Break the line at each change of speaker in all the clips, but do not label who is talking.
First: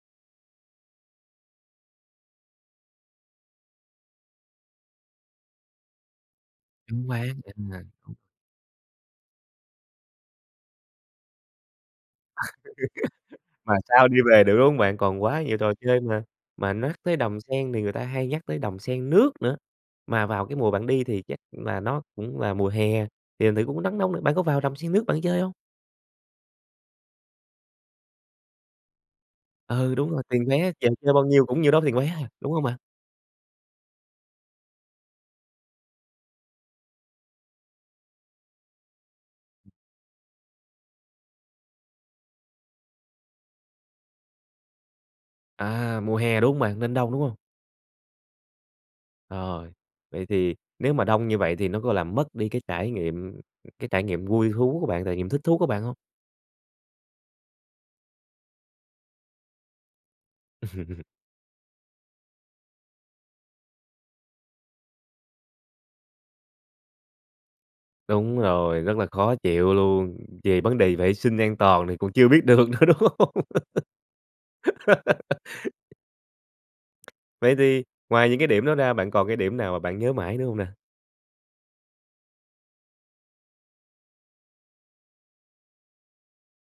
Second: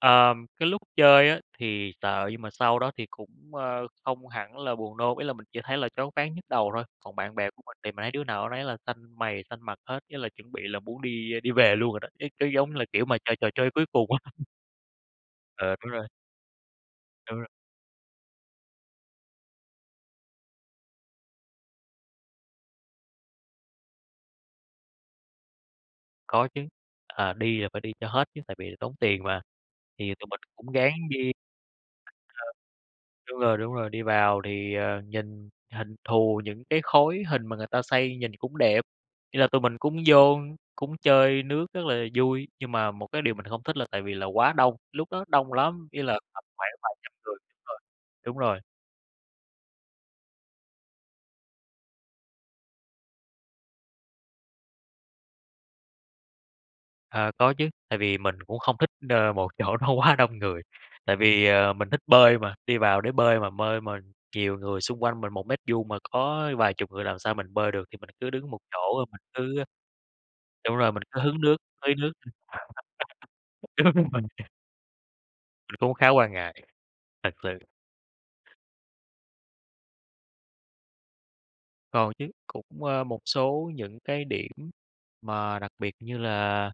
Ờm, cái lúc chơi á thì sợ, nhưng mà sau đó thì cũng, ơ, không hẳn là buồn nôn. Ý là mình chỉ thấy là choáng váng, nhức đầu thôi.
Choáng
Còn bạn
váng,
bè của mình
à.
thì mình thấy đứa nào đứa nấy là xanh mày xanh mặt hết, với là chuẩn bị là muốn đi đi về luôn rồi đó, cái cái giống như là kiểu mà chơi trò chơi
Mà
cuối cùng
sao đi
á.
về được, đúng hông bạn? Còn quá nhiều trò
Ờ, đúng
chơi
rồi.
mà. Mà nhắc tới
Đúng
Đầm
rồi.
Sen thì người ta hay nhắc tới Đầm Sen Nước nữa, mà vào cái mùa bạn đi thì chắc là nó cũng là mùa hè, thì thành thử cũng nắng nóng nữa, bạn có vào Đầm Sen Nước bạn chơi hông?
Có chứ. À, đi là phải đi cho hết chứ, tại vì tốn tiền mà.
Ừ, đúng
Thì
rồi.
tụi mình
Tiền vé
cũng
kèm
ráng
theo bao
đi
nhiêu cũng nhiêu đó tiền vé à,
[unintelligible]
đúng hông bạn?
đúng rồi, đúng rồi. Đi vào thì, ờ, nhìn hình thù những cái khối hình mà người ta xây nhìn cũng đẹp. Ý là tụi mình cũng vô, cũng chơi nước rất là vui. Nhưng mà một cái điều mình không thích là tại vì là quá đông, lúc đó đông lắm,
À,
ý là
mùa hè,
tầm
đúng hông
khoảng
bạn?
phải
Nên
vài
đông,
trăm
đúng hông?
người rồi, đúng rồi.
Rồi, vậy thì nếu mà đông như vậy thì nó có làm mất đi cái trải nghiệm ừm, cái trải nghiệm vui thú của bạn, trải nghiệm thích thú của bạn hông?
À, có chứ. Tại vì mình cũng không thích, ờ, một chỗ nó quá đông người. Tại vì, ờ, mình thích bơi mà, đi vào để bơi, mà bơi mà nhiều người xung quanh mình, 1 mét vuông mà có vài chục người làm sao mình bơi được. Thì mình cứ
Đúng
đứng một chỗ
rồi, rất là
rồi mình
khó
cứ
chịu luôn. Về
đúng
vấn
rồi,
đề
mình
vệ
cứ
sinh
hứng
an
nước,
toàn
tưới
này còn
nước
chưa biết được nữa, đúng hông?
đúng rồi. Cũng khá quan ngại, thật
Vậy
sự.
thì ngoài những cái điểm đó ra, bạn còn cái điểm nào mà bạn nhớ mãi nữa hông nè?
Còn chứ. Cũng, ờ, một số những cái điểm mà đặc biệt như là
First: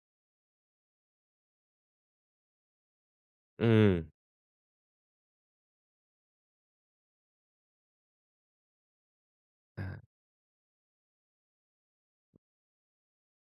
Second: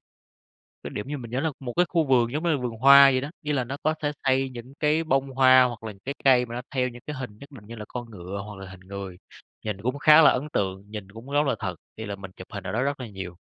cái điểm như mình nhớ là một cái khu vườn giống như là vườn hoa vậy đó. Ý là nó có
Ừm.
thể xây những cái bông hoa hoặc là những cái cây mà nó theo những cái hình nhất định, như là con ngựa hoặc là hình người. Nhìn cũng
À.
khá là ấn tượng, nhìn cũng rất là thật. Thì là mình chụp hình ở đó rất là nhiều.